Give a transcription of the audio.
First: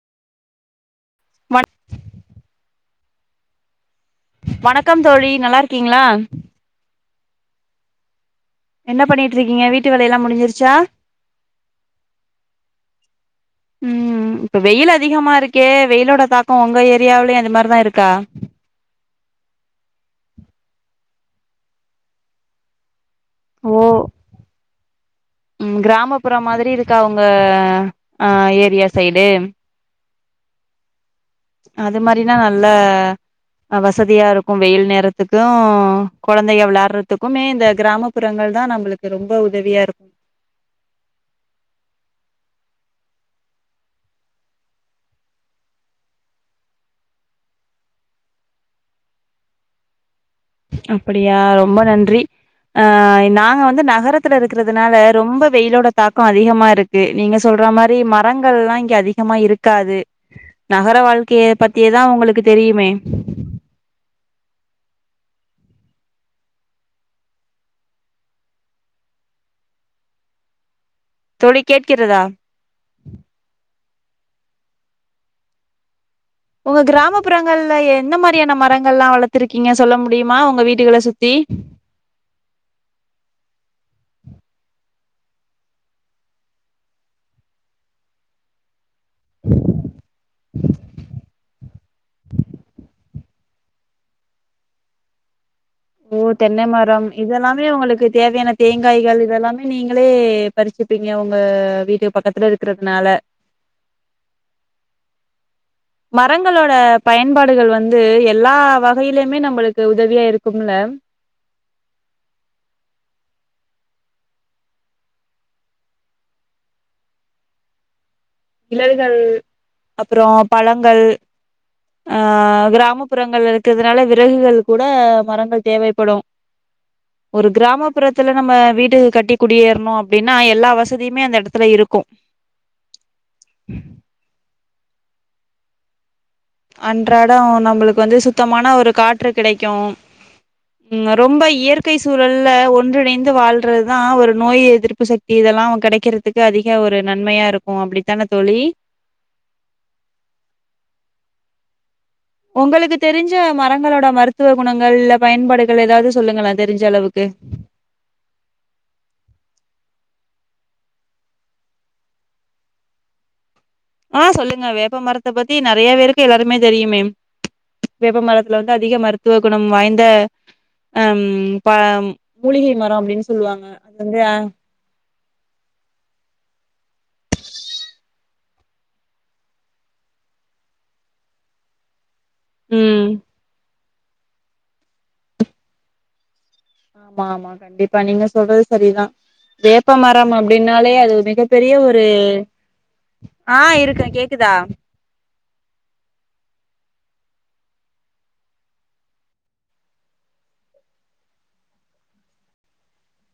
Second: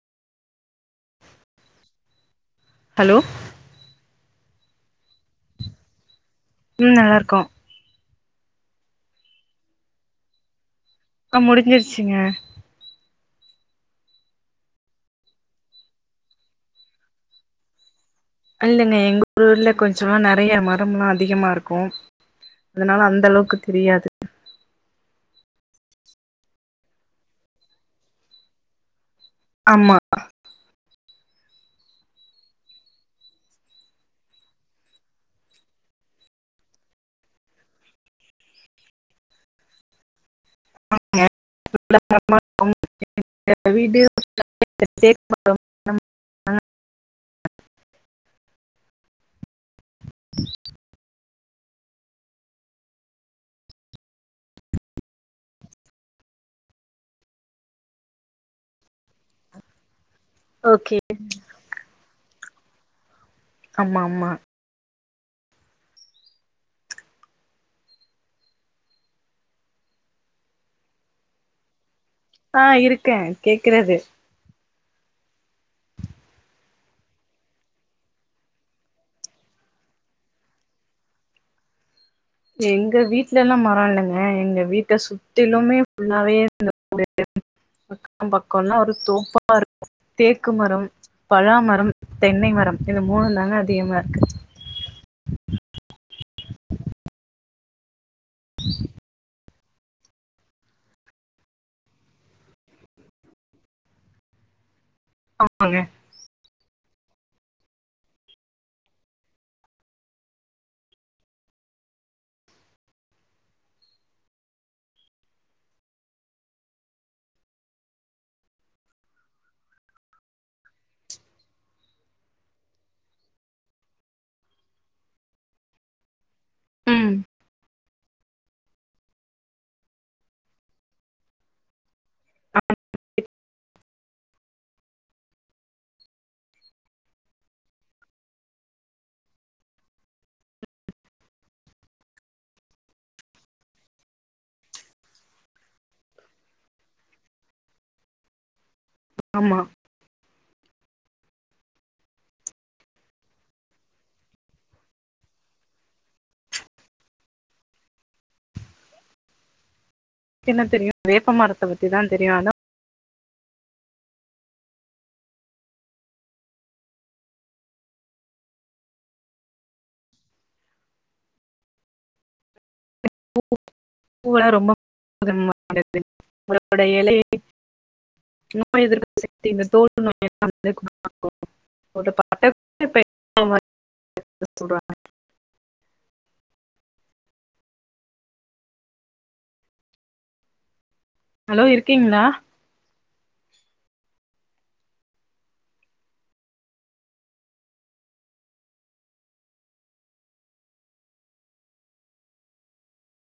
ம ஹலோ வணக்கம் தோழி நல்லாருக்கீங்களா ம் நல்லாருக்கோ என்ன பண்ணிட்ருக்கீங்க வீட்டு வேலையெல்லா முடிஞ்சிருச்சா ஆ முடிஞ்சிருச்சுங்க ம் இப்ப வெயில் அதிகமா இருக்கே வெயிலோட தாக்க ஒங்க ஏரியாவ்லயு அது மாரிதா இருக்கா இல்லைங்க எங்க ஊர்ல கொஞ்சமா நெறைய மரம்ல்லா அதிகமா இருக்கு அதனால அந் அந்த அளவுக்கு ஓ தெரியாது ம் கிராமப்புற மாதிரி இருக்கா உங்க அ ஏரியா சைடு அ அது மாரினா நல்ல வசதியா இருக்கு வெயில் நேரத்துக்கு கொழந்தைக விளையாறதுக்குமே இந்த கிராமப்புறங்கள் தா நம்மளுக்கு ரொம்ப உதவியா இருக்கு [unintelligible] வீடியோ [unintelligible] [inaudible] அப்படியா ரொம்ப நன்றி ஆ நாங்க வந்து நகரத்துல இருக்கிறதுனால ரொம்ப வெயிலோட தாக்கோ அதிகமா இருக்கு நீங்க சொல்ற சொல்ற மாரி மரங்கள்லா இங்க அதிகமா இருக்காது நகர ஓகே வாழ்க்கைய பத்தியேதா உங்களுக்கு தெரியுமே ஆமா ஆமா தோழி கேட் ஆ இருக்கே கேக்குறது உங்க கிராமப்புறங்கள்ல என்ன மாரியான மரங்கள்லா வளத்துருக்கீங்க சொல்ல முடியுமா ஒங்க வீடுகள சுத்தி [inaudible] எங்க வீட்லல்லா மர இல்லங்க எங்க வீட்ட சுத்திலுமே ஃபுல்லாவே இருந்த பக்க பக்கம்னா ஒரு தோப்பாருக்கு தேக்கு மரம் பழாமரம் தென்னை மரம் இந்த மூணு தாங்க அதிகமா இருக்கு ஓ தென்னை மரம் இதெல்லாமே உங்களுக்கு தேவையான தேங்காய்கள் இதெல்லாம் நீங்களே பறிச்சுப்பீங்க உங்க வீட்டு பக்கத்துல இருக்கிறதுனால [inaudible] ஆமாங்க மரங்களோட பயன்பாடுகள் வந்து எல்லா வகையிலயுமே நம்மளுக்கு உதவியா இருக்கும்ல [inaudible] நிழல்கள் அப்றோ பழங்கள் அ கிராமப்புறங்கள் இருக்கிறதுனால விறகுகள் கூட மரங்கள் தேவைப்படும் ம் ஒரு கிராமப் புறத்துல நம்ம வீடு கட்டி குடியேறணும் அப்படின்னா எல்லா வசதியுமே அந்த எடத்துல இருக்கும் [inaudible] அன்றாட நம்மளுக்கு வந்து சுத்தமான ஒரு காற்று கிடைக்கு ம் ரொம்ப இயற்கை சூழல்ல ஒன்றிணைந்து வாழ்றதுதா ஒரு நோய் எதிர்ப்பு சக்தி லா கெடக்கிறதுக்கு அதிக ஒரு நன்மையா இருக்கும் அப்படித்தானே தோழி ஆமா உங்களுக்கு தெரிஞ்ச மரங்களோட மருத்துவ குணங்கள் இல்ல பயன்பாடுகள் ஏதாவது சொல்லுங்களே தெரிஞ்ச அளவுக்கு [inaudible] என்ன தெரியு வேப்பமரத்த பத்திதா தெரியு அதா ஆ சொல்லுங்க வேப்ப மரத்த பத்தி நெறைய பேருக்கு எல்லாருமே தெரியுமே வேப்ப மரத்துல வந்து அதிக மருத்துவ குணம் வாய்ந்த ம் ப மூலிகை மர அப்படின் சொல்லுவாங்க [unintelligible] [inaudible] களோட எலை நோய் எதிர்ப்பு சக்தி இந்த தோல் நோய் எல்லா வந்து குணமாகு ஒரு ம் [inaudible] ஆமா ஆமா கண்டிப்பா நீங்க சொல்றது சரிதான் வேப்ப மரம் அப்படின்னா பழய அது ஹலோ மிகப்பெரிய ஒரு இருக்கீங்களா ஆ இருக்கே கேக்குதா